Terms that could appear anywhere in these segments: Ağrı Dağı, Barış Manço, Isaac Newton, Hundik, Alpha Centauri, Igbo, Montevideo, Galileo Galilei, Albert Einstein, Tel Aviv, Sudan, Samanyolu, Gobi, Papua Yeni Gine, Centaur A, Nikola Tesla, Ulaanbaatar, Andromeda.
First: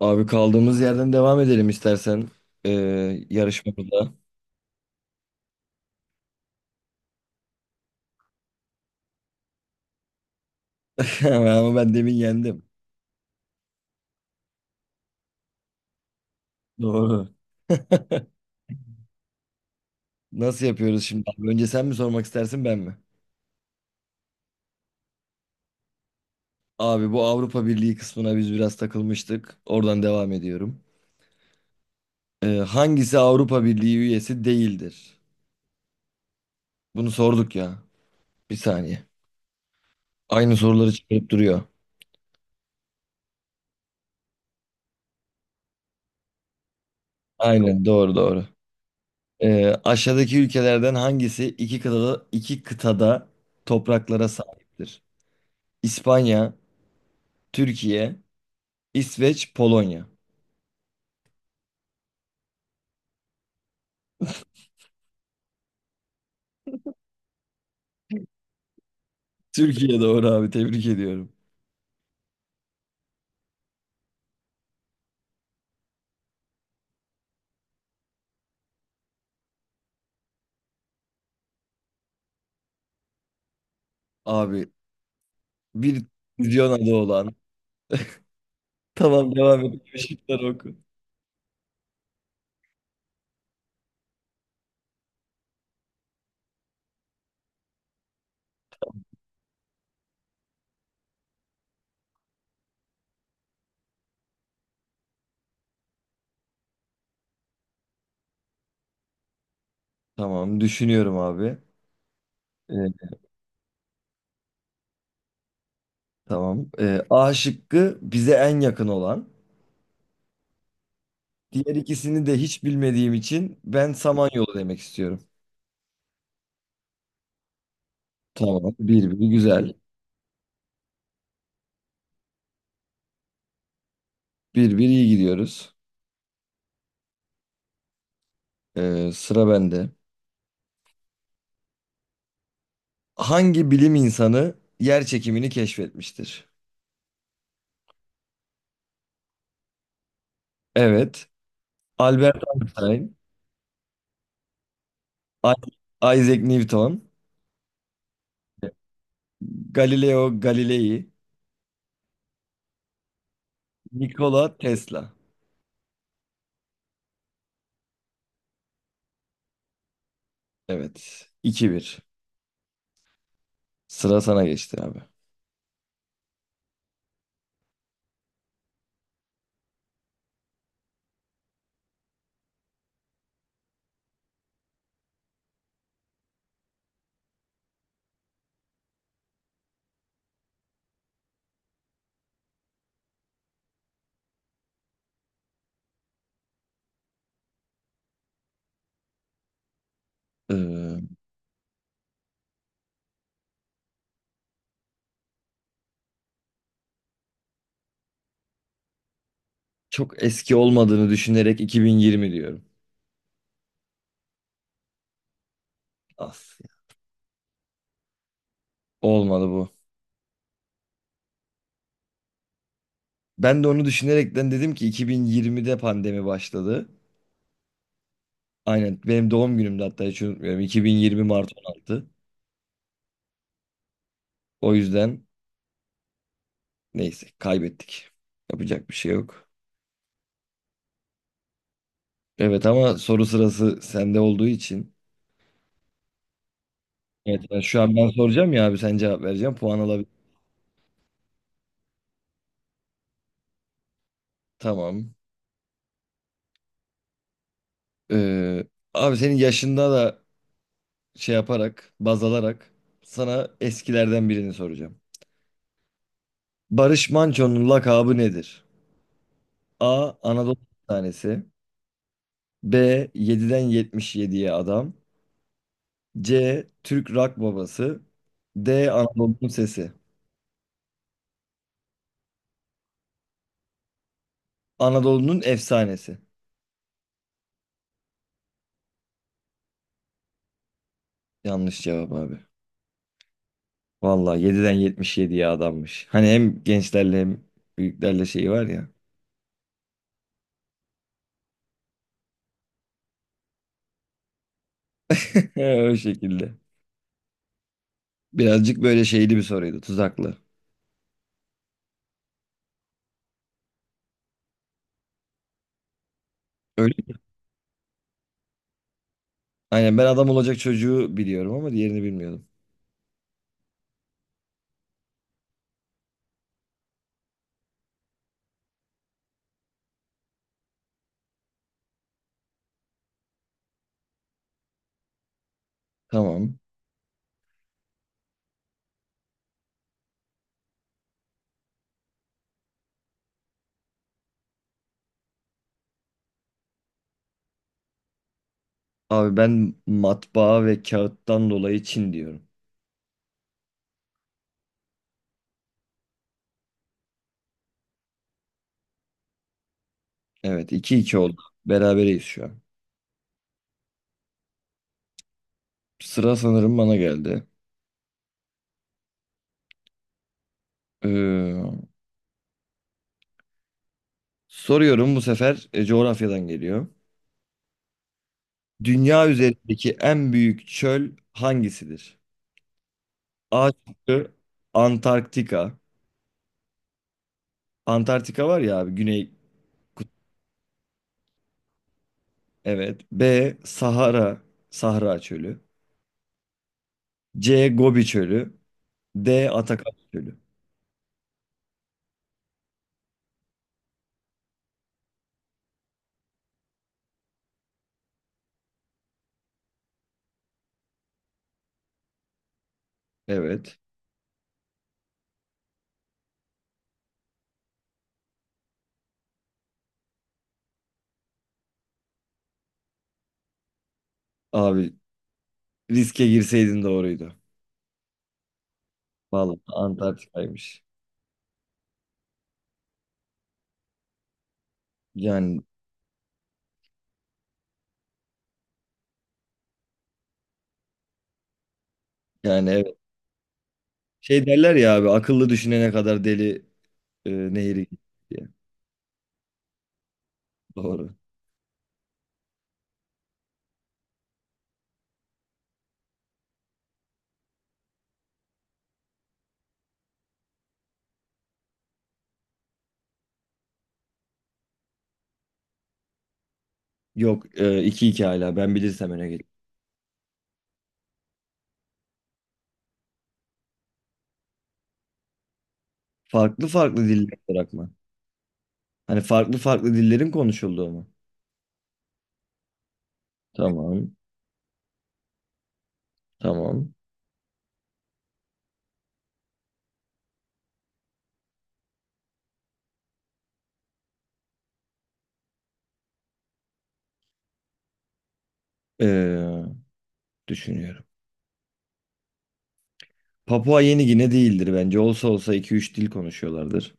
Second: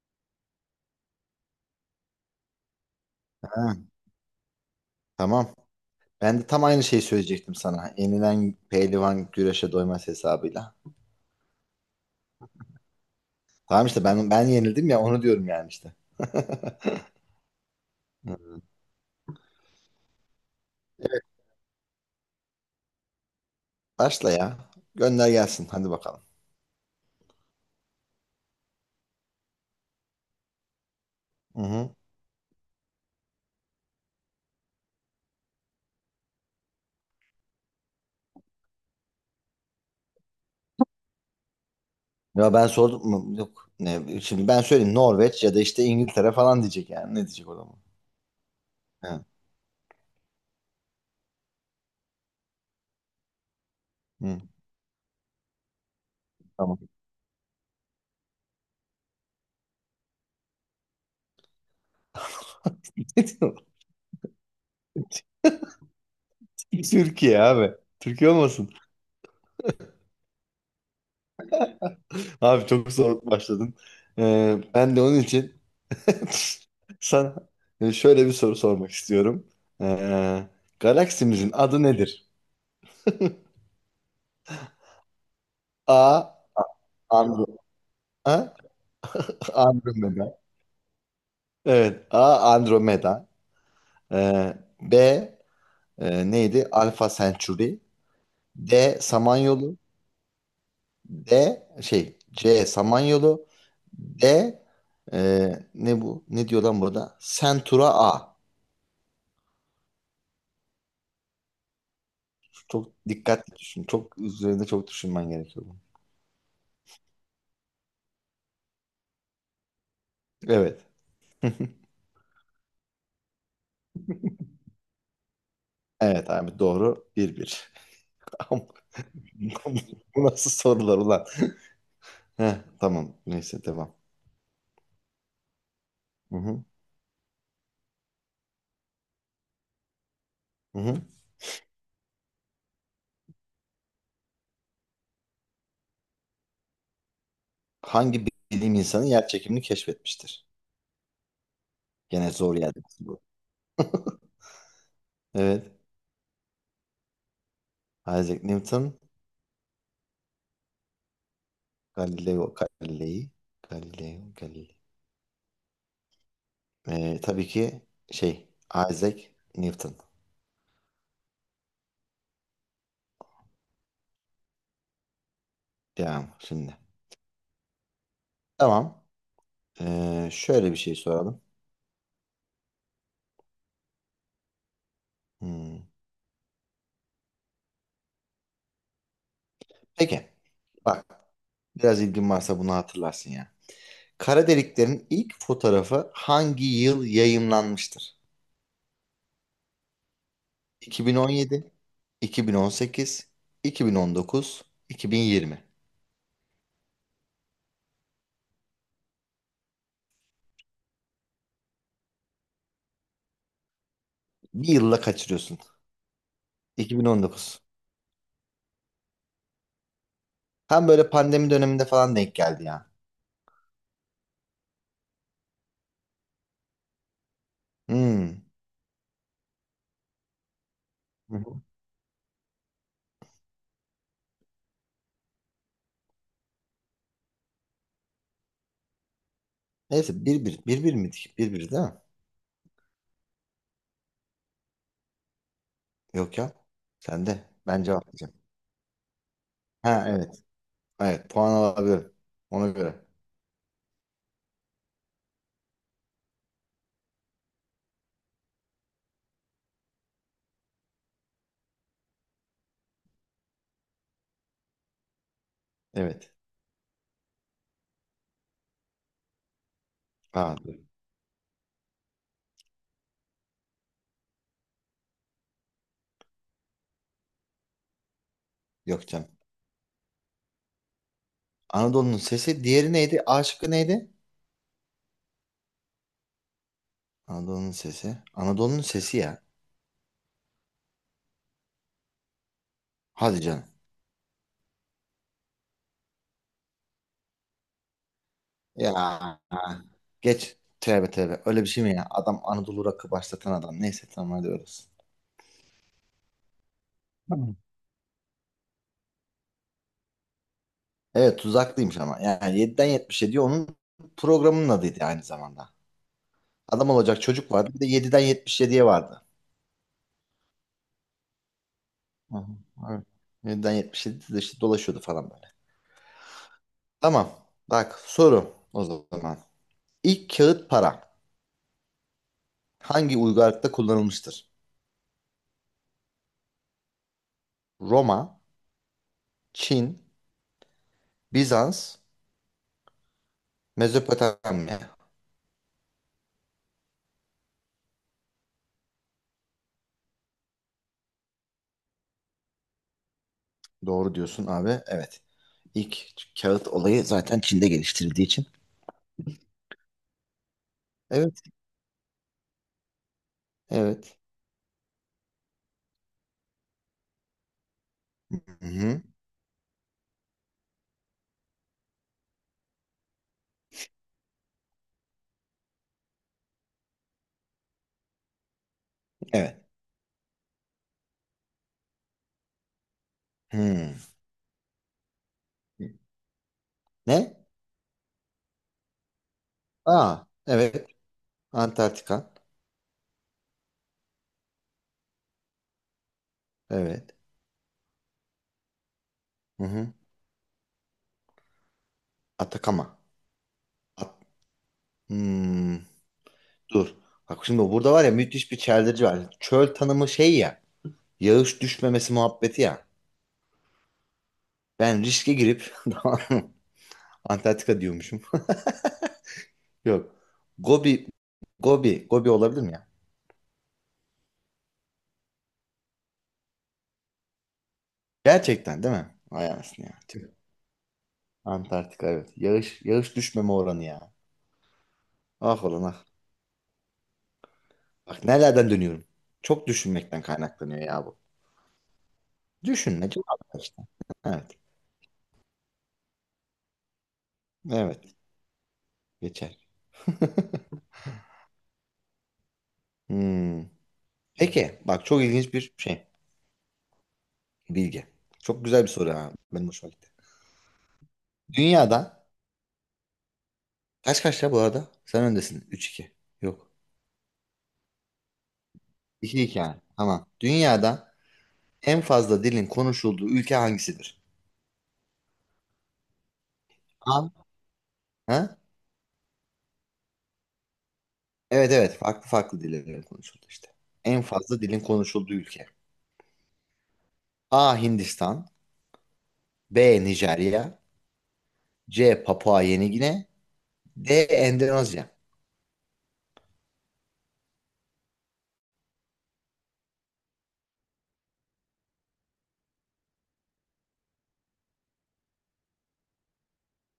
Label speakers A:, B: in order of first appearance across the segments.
A: Abi kaldığımız yerden devam edelim istersen ee,
B: Ha,
A: yarışmamıza.
B: tamam. Ben de tam aynı şeyi söyleyecektim sana. Yenilen pehlivan güreşe doymaz hesabıyla.
A: Ama ben demin yendim.
B: Tamam işte ben yenildim ya onu diyorum yani işte.
A: Doğru.
B: Hı.
A: Nasıl yapıyoruz
B: Evet,
A: şimdi abi? Önce sen mi sormak istersin ben mi?
B: başla ya. Gönder gelsin hadi bakalım.
A: Abi, bu Avrupa Birliği kısmına biz biraz takılmıştık. Oradan devam ediyorum.
B: Hı hı.
A: Hangisi Avrupa Birliği üyesi değildir? Bunu sorduk ya. Bir saniye. Aynı soruları çıkarıp duruyor.
B: Ya ben sordum mu? Yok. Ne, şimdi ben söyleyeyim Norveç ya da işte İngiltere falan diyecek yani. Ne diyecek o zaman?
A: Aynen, doğru doğru.
B: Ha,
A: Aşağıdaki ülkelerden hangisi iki kıtada topraklara
B: hı,
A: sahiptir? İspanya,
B: tamam.
A: Türkiye, İsveç, Polonya.
B: Türkiye abi. Türkiye olmasın.
A: Türkiye doğru abi, tebrik ediyorum.
B: Abi çok soğuk başladın. Ben de onun için sana şöyle bir soru sormak istiyorum. Ee, Galaksimizin adı nedir?
A: Abi
B: A.
A: bir füzyon adı olan.
B: Andro A.
A: Tamam, devam et.
B: Andromeda.
A: Şıkları oku.
B: Evet. A. Andromeda. Ee, B. Neydi? Alpha Centauri. D. Samanyolu. D. Şey. C. Samanyolu. D. Ne bu? Ne diyor lan burada? Centaur A.
A: Tamam, düşünüyorum abi. Ee,
B: Çok dikkatli düşün. Çok üzerinde çok düşünmen gerekiyor bunun.
A: tamam. A şıkkı bize en yakın olan.
B: Evet.
A: Diğer ikisini de hiç bilmediğim için ben Samanyolu demek istiyorum.
B: Evet abi doğru. Bir bir. Ama
A: Tamam. 1-1, güzel.
B: bu nasıl sorular ulan? Heh, tamam. Neyse devam.
A: 1-1 iyi gidiyoruz.
B: Hı hı.
A: Sıra bende.
B: Hı hı.
A: Hangi bilim insanı yer çekimini keşfetmiştir?
B: Hangi bilim insanı yer çekimini keşfetmiştir?
A: Evet.
B: Gene
A: Albert
B: zor yerde
A: Einstein.
B: bu.
A: I-
B: Evet.
A: Isaac Newton,
B: Isaac Newton,
A: Galileo Galilei,
B: Galileo Galilei, Galileo
A: Nikola
B: Galilei.
A: Tesla.
B: Tabii ki şey Isaac Newton.
A: Evet. 2-1. Sıra sana geçti abi.
B: Devam şimdi. Tamam. Şöyle bir şey soralım. Hmm. Peki. Bak, biraz ilgin varsa bunu hatırlarsın ya. Kara deliklerin ilk fotoğrafı hangi yıl yayımlanmıştır?
A: Ee,
B: 2017, 2018, 2019, 2020.
A: çok eski olmadığını düşünerek 2020 diyorum.
B: Bir yılla kaçırıyorsun.
A: As.
B: 2019.
A: Olmadı bu.
B: Tam böyle pandemi döneminde falan denk geldi ya.
A: Ben de onu düşünerekten dedim ki 2020'de pandemi başladı.
B: Hmm.
A: Aynen benim doğum günümde hatta, hiç unutmuyorum. 2020
B: Hı
A: Mart
B: hı.
A: 16. O yüzden neyse, kaybettik. Yapacak bir şey yok.
B: Neyse bir bir. Bir bir miydik? Bir bir değil mi?
A: Evet ama soru sırası sende olduğu için.
B: Yok ya. Sen
A: Evet,
B: de.
A: ben şu
B: Ben
A: an ben
B: cevaplayacağım.
A: soracağım ya abi, sen cevap vereceksin. Puan
B: Ha,
A: alabilir.
B: evet. Evet. Puan alabilirim. Ona göre.
A: Tamam. Ee, abi senin yaşında da şey yaparak, baz alarak sana eskilerden birini soracağım.
B: Evet.
A: Barış Manço'nun lakabı nedir? A.
B: Ha,
A: Anadolu
B: dur.
A: tanesi. B. 7'den 77'ye adam. C. Türk rock babası. D.
B: Yok canım.
A: Anadolu'nun sesi.
B: Anadolu'nun sesi. Diğeri neydi? A şıkkı neydi?
A: Anadolu'nun efsanesi.
B: Anadolu'nun sesi. Anadolu'nun sesi ya.
A: Yanlış cevap abi.
B: Hadi canım.
A: Vallahi 7'den 77'ye adammış. Hani hem gençlerle hem büyüklerle şeyi var ya.
B: Ya. Geç. Tövbe tövbe. Öyle bir şey mi ya? Adam Anadolu rakı başlatan adam. Neyse tamam hadi orası.
A: O şekilde.
B: Tamam.
A: Birazcık böyle şeyli bir soruydu. Tuzaklı.
B: Evet, tuzaklıymış ama. Yani yediden yetmiş 77'ye onun programının adıydı aynı zamanda. Adam
A: Öyle.
B: olacak çocuk vardı. Bir de yediden yetmiş yediye vardı.
A: Aynen, ben adam olacak çocuğu biliyorum ama diğerini
B: Hı
A: bilmiyordum.
B: hı, evet. 7'den 77'de işte dolaşıyordu falan böyle. Tamam. Bak soru o zaman. İlk kağıt para hangi uygarlıkta kullanılmıştır?
A: Tamam.
B: Roma, Çin, Bizans, Mezopotamya.
A: Abi ben matbaa ve kağıttan dolayı Çin diyorum.
B: Doğru diyorsun abi. Evet. İlk kağıt olayı zaten Çin'de geliştirildiği için.
A: Evet, 2-2 oldu.
B: Evet.
A: Berabereyiz şu an.
B: Evet.
A: Sıra sanırım bana geldi.
B: Hı-hı.
A: Ee, Soruyorum bu sefer, coğrafyadan geliyor. Dünya
B: Evet.
A: üzerindeki en büyük çöl hangisidir? A
B: Hı.
A: şıkkı Antarktika.
B: Ne?
A: Antarktika var ya abi, güney.
B: Aa, evet. Antarktika.
A: Evet. B Sahara. Sahra çölü.
B: Evet.
A: C Gobi çölü. D Atakan
B: Hı-hı.
A: çölü.
B: Atakama. At- Hmm, Dur. Bak şimdi burada var ya müthiş bir çeldirici var. Çöl tanımı şey ya. Yağış düşmemesi muhabbeti ya.
A: Evet.
B: Ben riske girip Antarktika diyormuşum. Yok. Gobi, Gobi, Gobi olabilir mi ya?
A: Abi, riske girseydin doğruydu.
B: Gerçekten değil mi? Vay
A: Vallahi
B: anasını ya. Tüh.
A: Antarktika'ymış.
B: Antarktika evet. Yağış, yağış düşmeme oranı ya.
A: Yani
B: Ah olan ah. Bak nelerden dönüyorum. Çok düşünmekten kaynaklanıyor ya bu.
A: yani evet.
B: Düşünme cevap ver işte.
A: Şey
B: Evet.
A: derler ya abi, akıllı düşünene kadar deli nehri
B: Evet.
A: diye.
B: Geçer.
A: Doğru.
B: Hmm. Peki bak çok ilginç bir şey. Bilgi. Çok güzel bir soru ha. Benim hoşuma gitti. Dünyada kaç kaç ya bu arada? Sen öndesin. Üç iki. Yok.
A: Yok, iki 2 hala ben bilirsem öne
B: İki
A: gel.
B: iki yani. Tamam. Dünyada en fazla dilin konuşulduğu ülke hangisidir?
A: Farklı farklı
B: A.
A: diller bırakma.
B: Ha?
A: Hani farklı farklı dillerin konuşulduğu mu?
B: Evet, evet, farklı farklı dillerin konuşuldu işte.
A: Tamam,
B: En fazla dilin konuşulduğu ülke.
A: tamam.
B: A. Hindistan. B. Nijerya. C. Papua Yeni Gine. D. Endonezya.
A: Ee, düşünüyorum. Papua Yeni Gine değildir bence. Olsa olsa iki üç dil konuşuyorlardır.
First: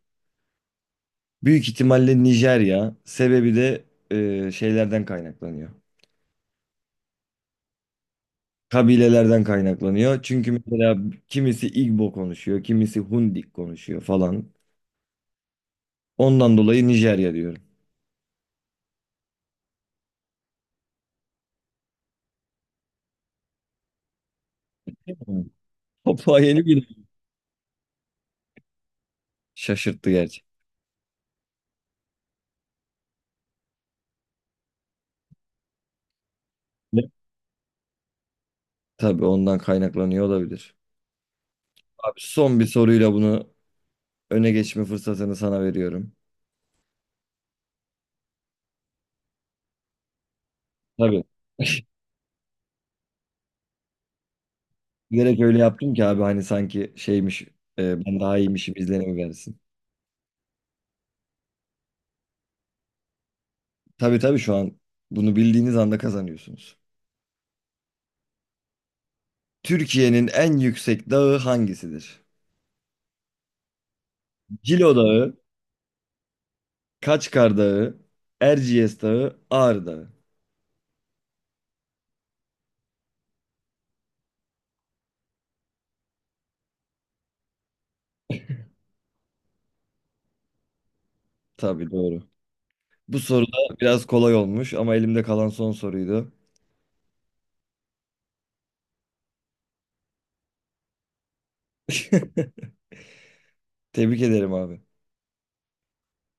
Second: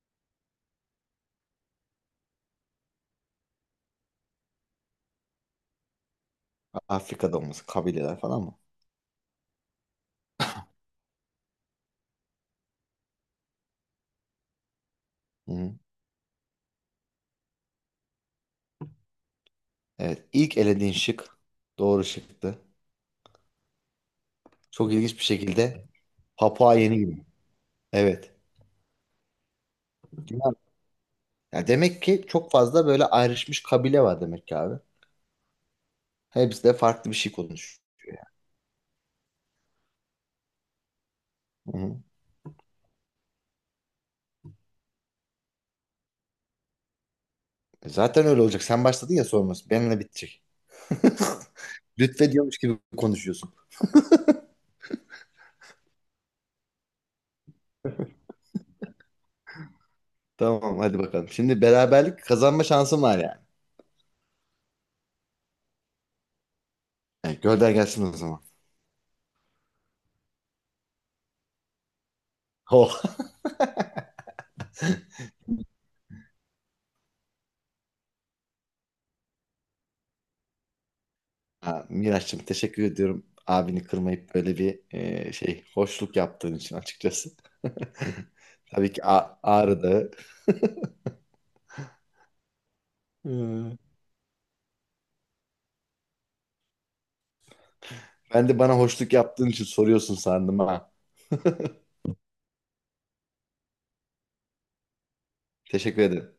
A: Büyük ihtimalle Nijerya. Sebebi de şeylerden kaynaklanıyor.
B: Afrika'da olması kabileler falan mı?
A: Kabilelerden kaynaklanıyor. Çünkü mesela kimisi Igbo konuşuyor, kimisi Hundik konuşuyor falan.
B: Hı-hı.
A: Ondan dolayı Nijerya diyorum.
B: Evet, ilk elediğin şık doğru şıktı. Çok ilginç bir
A: Hı.
B: şekilde
A: Papua Yeni
B: Papua
A: Gine
B: Yeni Gine. Evet.
A: şaşırttı gerçi.
B: Dünya- Ya demek ki çok fazla böyle ayrışmış kabile var demek ki abi. Hepsi de farklı bir şey konuşuyor yani.
A: Tabii ondan kaynaklanıyor olabilir.
B: Hı hı.
A: Abi, son bir soruyla bunu öne geçme fırsatını sana veriyorum.
B: E zaten öyle olacak. Sen başladın ya sorması. Benimle bitecek.
A: Tabii.
B: Lütfediyormuş gibi konuşuyorsun.
A: Bilerek öyle yaptım ki abi, hani sanki şeymiş, ben daha iyiymişim izlenimi versin.
B: Tamam hadi bakalım. Şimdi beraberlik kazanma şansım var yani.
A: Tabii tabii, şu an bunu bildiğiniz anda kazanıyorsunuz.
B: Yani gönder gelsin o zaman.
A: Türkiye'nin en yüksek dağı hangisidir?
B: Oh.
A: Cilo Dağı, Kaçkar Dağı, Erciyes Dağı, Ağrı Dağı.
B: Ha, Miraç'cığım teşekkür ediyorum. Abini kırmayıp böyle bir şey hoşluk yaptığın için açıkçası. Tabii ki Ağrı Dağı.
A: Tabii doğru. Bu soru
B: Hmm.
A: da biraz kolay olmuş ama elimde kalan son soruydu.
B: Ben de bana hoşluk yaptığın için soruyorsun sandım ha.
A: Tebrik ederim abi.
B: Teşekkür ederim.